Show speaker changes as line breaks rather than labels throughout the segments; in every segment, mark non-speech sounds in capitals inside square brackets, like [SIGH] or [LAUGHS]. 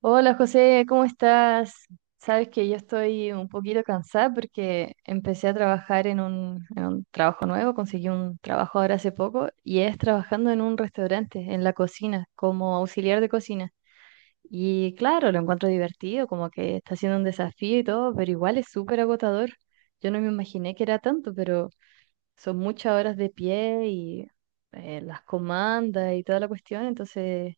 Hola José, ¿cómo estás? Sabes que yo estoy un poquito cansada porque empecé a trabajar en un trabajo nuevo, conseguí un trabajo ahora hace poco y es trabajando en un restaurante, en la cocina, como auxiliar de cocina. Y claro, lo encuentro divertido, como que está siendo un desafío y todo, pero igual es súper agotador. Yo no me imaginé que era tanto, pero son muchas horas de pie y las comandas y toda la cuestión, entonces.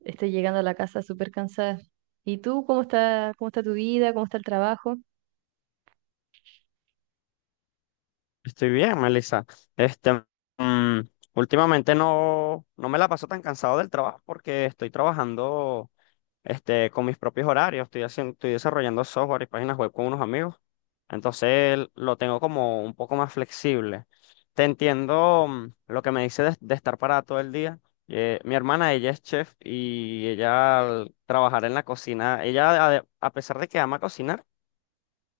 Estoy llegando a la casa súper cansada. ¿Y tú cómo está tu vida? ¿Cómo está el trabajo?
Estoy bien, Melissa. Este, mm, últimamente no me la paso tan cansado del trabajo porque estoy trabajando con mis propios horarios. Estoy desarrollando software y páginas web con unos amigos. Entonces lo tengo como un poco más flexible. Te entiendo lo que me dice de estar parada todo el día. Mi hermana, ella es chef y ella al trabajar en la cocina, ella a pesar de que ama cocinar,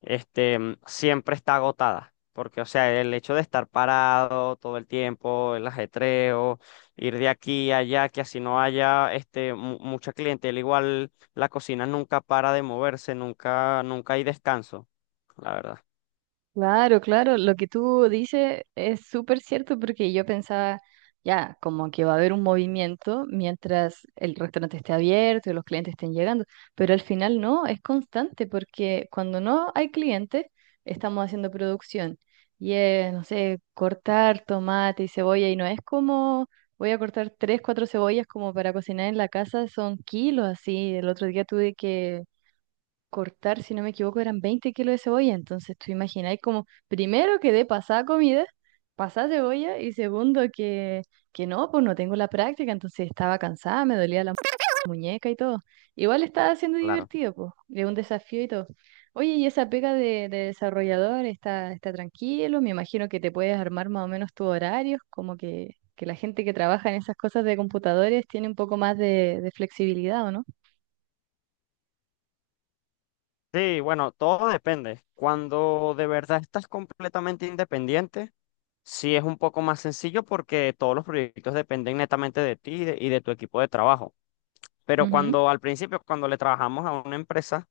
siempre está agotada. Porque, o sea, el hecho de estar parado todo el tiempo, el ajetreo, ir de aquí a allá, que así no haya mucha clientela, igual la cocina nunca para de moverse, nunca hay descanso, la verdad,
Claro, claro, lo que tú dices es súper cierto porque yo pensaba, ya, como que va a haber un movimiento mientras el restaurante esté abierto y los clientes estén llegando, pero al final no, es constante porque cuando no hay clientes, estamos haciendo producción y es, no sé, cortar tomate y cebolla y no es como voy a cortar tres, cuatro cebollas como para cocinar en la casa, son kilos así. El otro día tuve que cortar, si no me equivoco, eran 20 kilos de cebolla. Entonces, tú imagináis como, primero que de pasada comida, pasada cebolla, y segundo que, no, pues no tengo la práctica, entonces estaba cansada, me dolía la muñeca y todo. Igual estaba siendo
claro.
divertido, pues, de un desafío y todo. Oye, y esa pega de desarrollador está, tranquilo, me imagino que te puedes armar más o menos tus horarios, como que, la gente que trabaja en esas cosas de computadores tiene un poco más de flexibilidad, ¿o no?
Sí, bueno, todo depende. Cuando de verdad estás completamente independiente, sí es un poco más sencillo porque todos los proyectos dependen netamente de ti y de tu equipo de trabajo. Pero
Ujú.
cuando al principio, cuando le trabajamos a una empresa,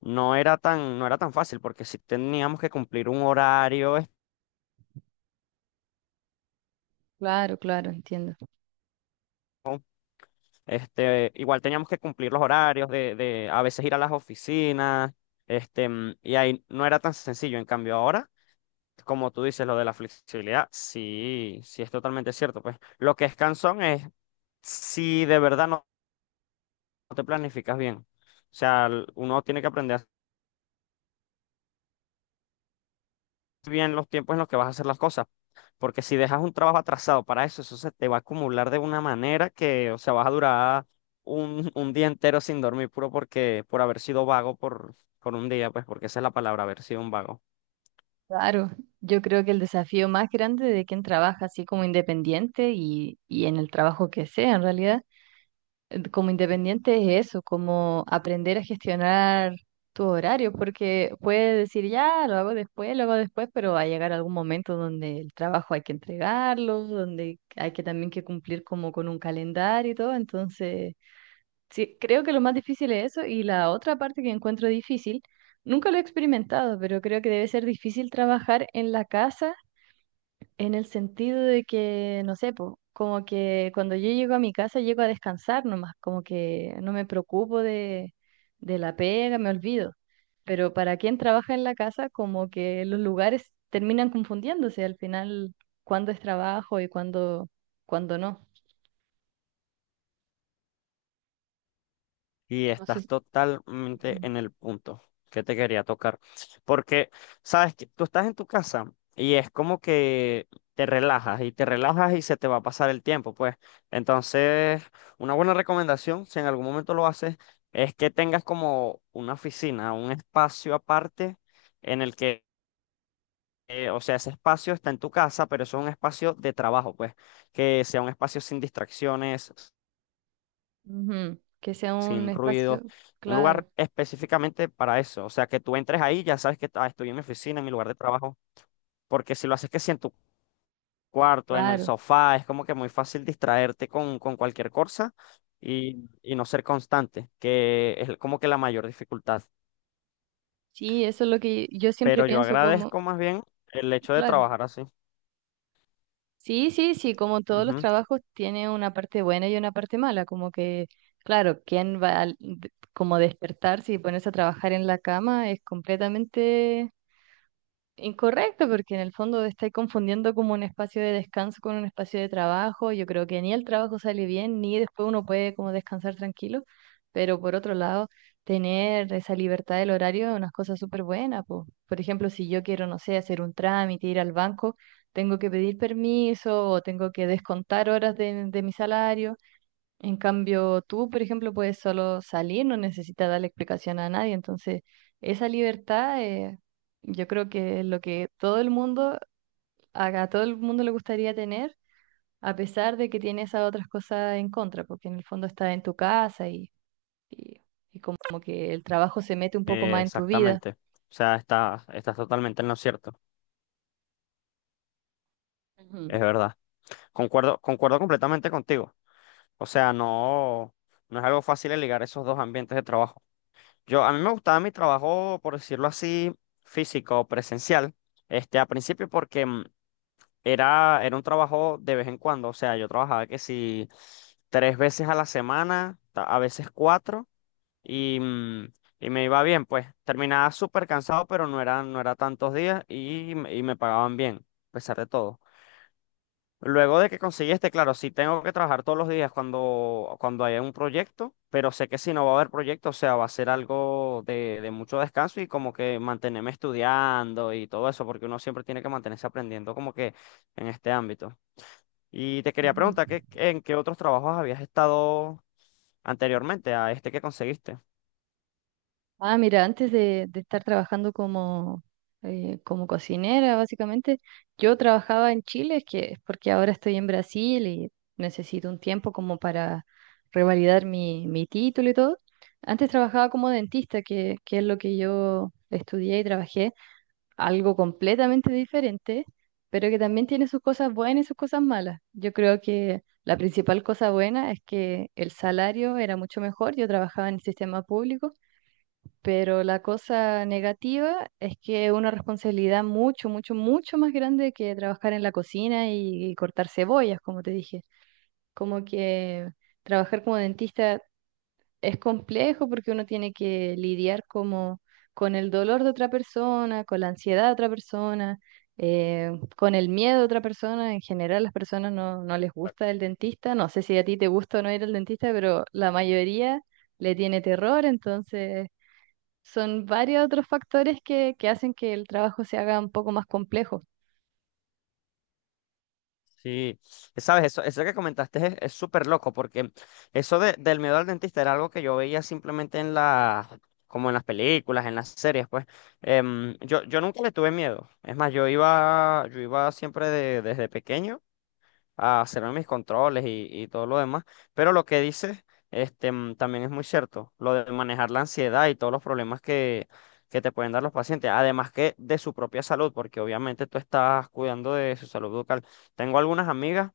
no era tan fácil porque si teníamos que cumplir un horario,
Claro, claro, entiendo.
igual teníamos que cumplir los horarios de a veces ir a las oficinas, y ahí no era tan sencillo. En cambio ahora, como tú dices, lo de la flexibilidad, sí es totalmente cierto. Pues lo que es cansón es si de verdad no te planificas bien. O sea, uno tiene que aprender bien los tiempos en los que vas a hacer las cosas. Porque si dejas un trabajo atrasado para eso, eso se te va a acumular de una manera que, o sea, vas a durar un día entero sin dormir, puro por haber sido vago por un día, pues porque esa es la palabra, haber sido un vago.
Claro, yo creo que el desafío más grande de quien trabaja así como independiente y en el trabajo que sea en realidad, como independiente es eso, como aprender a gestionar tu horario, porque puedes decir ya, lo hago después, pero va a llegar algún momento donde el trabajo hay que entregarlo, donde hay que también que cumplir como con un calendario y todo, entonces. Sí, creo que lo más difícil es eso y la otra parte que encuentro difícil, nunca lo he experimentado, pero creo que debe ser difícil trabajar en la casa en el sentido de que, no sé, po, como que cuando yo llego a mi casa llego a descansar nomás, como que no me preocupo de la pega, me olvido. Pero para quien trabaja en la casa, como que los lugares terminan confundiéndose al final, cuándo es trabajo y cuándo no.
Y
No sé.
estás
si-
totalmente en el punto que te quería tocar. Porque, sabes, que tú estás en tu casa y es como que te relajas y se te va a pasar el tiempo, pues. Entonces, una buena recomendación, si en algún momento lo haces, es que tengas como una oficina, un espacio aparte en el que, o sea, ese espacio está en tu casa, pero eso es un espacio de trabajo, pues. Que sea un espacio sin distracciones,
Ujú. Que sea un
sin ruido,
espacio,
un lugar
claro,
específicamente para eso. O sea, que tú entres ahí, ya sabes que "Ah, estoy en mi oficina, en mi lugar de trabajo", porque si lo haces que si en tu cuarto, en el
claro.
sofá, es como que muy fácil distraerte con cualquier cosa y no ser constante, que es como que la mayor dificultad.
Sí, eso es lo que yo siempre
Pero yo
pienso como,
agradezco más bien el hecho de
claro.
trabajar así.
Sí, sí, sí, como todos los
Ujú,
trabajos tiene una parte buena y una parte mala, como que, claro, quién va a, como despertarse y ponerse a trabajar en la cama es completamente incorrecto, porque en el fondo estáis confundiendo como un espacio de descanso con un espacio de trabajo. Yo creo que ni el trabajo sale bien, ni después uno puede como descansar tranquilo. Pero por otro lado, tener esa libertad del horario es una cosa súper buena, po. Por ejemplo, si yo quiero, no sé, hacer un trámite, ir al banco, tengo que pedir permiso o tengo que descontar horas de, mi salario. En cambio, tú, por ejemplo, puedes solo salir, no necesitas darle explicación a nadie. Entonces, esa libertad, yo creo que es lo que todo el mundo, a todo el mundo le gustaría tener, a pesar de que tiene esas otras cosas en contra, porque en el fondo estás en tu casa y, y, y como que el trabajo se mete un poco más en tu vida.
exactamente. O sea, estás totalmente en lo cierto. Es
Ujú.
verdad. Concuerdo completamente contigo. O sea, no es algo fácil el ligar esos dos ambientes de trabajo. Yo, a mí me gustaba mi trabajo, por decirlo así, físico, presencial, a principio porque era un trabajo de vez en cuando. O sea, yo trabajaba que si tres veces a la semana, a veces cuatro, y, y me iba bien, pues. Terminaba súper cansado, pero no era tantos días y me pagaban bien, a pesar de todo. Luego de que conseguí este, claro, sí tengo que trabajar todos los días cuando haya un proyecto, pero sé que si no va a haber proyecto, o sea, va a ser algo de mucho descanso y como que mantenerme estudiando y todo eso, porque uno siempre tiene que mantenerse aprendiendo como que en este ámbito. Y te quería
Ujú.
preguntar, ¿en qué otros trabajos habías estado anteriormente a este que conseguiste?
Ah, mira, antes de, estar trabajando como, como cocinera, básicamente, yo trabajaba en Chile, que es porque ahora estoy en Brasil y necesito un tiempo como para revalidar mi, título y todo. Antes trabajaba como dentista, que es lo que yo estudié y trabajé, algo completamente diferente, pero que también tiene sus cosas buenas y sus cosas malas. Yo creo que la principal cosa buena es que el salario era mucho mejor, yo trabajaba en el sistema público. Pero la cosa negativa es que es una responsabilidad mucho, mucho, mucho más grande que trabajar en la cocina y cortar cebollas, como te dije. Como que trabajar como dentista es complejo porque uno tiene que lidiar como con el dolor de otra persona, con la ansiedad de otra persona, eh, con el miedo de otra persona. En general, las personas no, no les gusta el dentista. No sé si a ti te gusta o no ir al dentista, pero la mayoría le tiene terror, entonces son varios otros factores que hacen que el trabajo se haga un poco más complejo.
Sí, sabes, eso que comentaste es súper loco, porque eso del miedo al dentista era algo que yo veía simplemente en las, como en las películas, en las series, pues. Yo nunca le tuve miedo. Es más, yo iba siempre desde pequeño a hacerme mis controles y todo lo demás. Pero lo que dices, también es muy cierto, lo de manejar la ansiedad y todos los problemas que te pueden dar los pacientes, además que de su propia salud, porque obviamente tú estás cuidando de su salud bucal. Tengo algunas amigas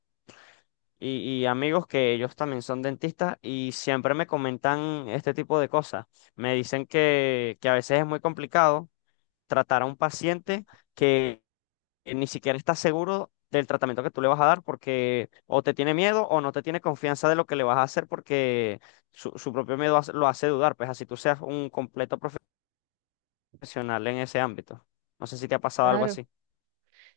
y amigos que ellos también son dentistas y siempre me comentan este tipo de cosas. Me dicen que a veces es muy complicado tratar a un paciente que ni siquiera está seguro del tratamiento que tú le vas a dar porque o te tiene miedo o no te tiene confianza de lo que le vas a hacer porque su propio miedo lo hace dudar, pues así tú seas un completo profesional en ese ámbito. No sé si te ha pasado algo
Claro.
así.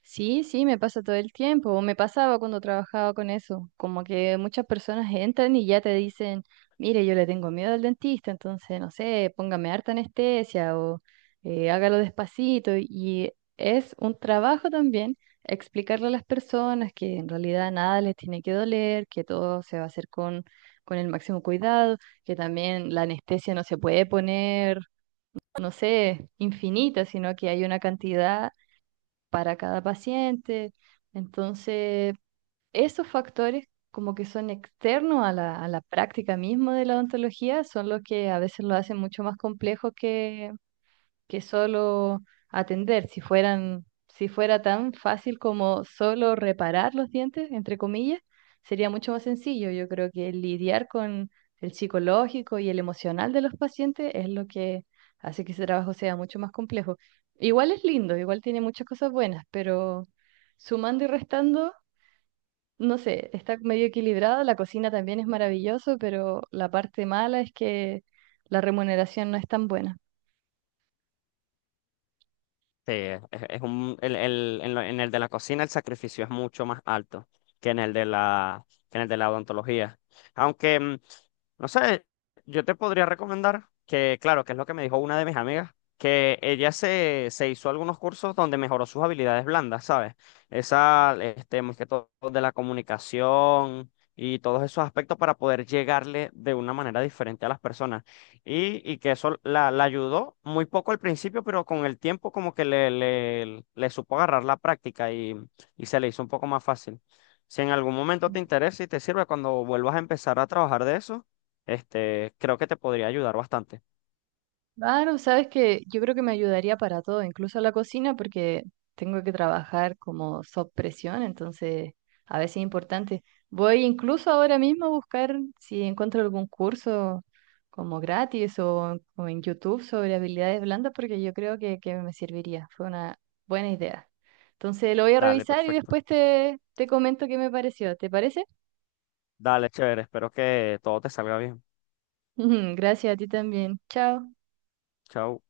Sí, sí, me pasa todo el tiempo, o me pasaba cuando trabajaba con eso, como que muchas personas entran y ya te dicen, mire, yo le tengo miedo al dentista, entonces, no sé, póngame harta anestesia o hágalo despacito. Y es un trabajo también explicarle a las personas que en realidad nada les tiene que doler, que todo se va a hacer con, el máximo cuidado, que también la anestesia no se puede poner, no sé, infinita, sino que hay una cantidad para cada paciente. Entonces, esos factores como que son externos a la práctica misma de la odontología son los que a veces lo hacen mucho más complejo que solo atender. Si fueran, si fuera tan fácil como solo reparar los dientes, entre comillas, sería mucho más sencillo. Yo creo que lidiar con el psicológico y el emocional de los pacientes es lo que hace que ese trabajo sea mucho más complejo. Igual es lindo, igual tiene muchas cosas buenas, pero sumando y restando, no sé, está medio equilibrado, la cocina también es maravilloso, pero la parte mala es que la remuneración no es tan buena.
Sí, en el de la cocina el sacrificio es mucho más alto que en el de que en el de la odontología. Aunque, no sé, yo te podría recomendar que, claro, que es lo que me dijo una de mis amigas, que ella se hizo algunos cursos donde mejoró sus habilidades blandas, ¿sabes? Esa, este, más que todo de la comunicación y todos esos aspectos para poder llegarle de una manera diferente a las personas. Y que eso la ayudó muy poco al principio, pero con el tiempo como que le supo agarrar la práctica y se le hizo un poco más fácil. Si en algún momento te interesa y te sirve cuando vuelvas a empezar a trabajar de eso, este, creo que te podría ayudar bastante.
Claro, sabes que yo creo que me ayudaría para todo, incluso la cocina, porque tengo que trabajar como sob presión, entonces a veces es importante. Voy incluso ahora mismo a buscar si encuentro algún curso como gratis o en YouTube sobre habilidades blandas, porque yo creo que, me serviría. Fue una buena idea. Entonces lo voy a
Dale,
revisar y
perfecto.
después te, comento qué me pareció. ¿Te parece?
Dale, chévere. Espero que todo te salga bien.
[LAUGHS] Gracias a ti también. Chao.
Chao.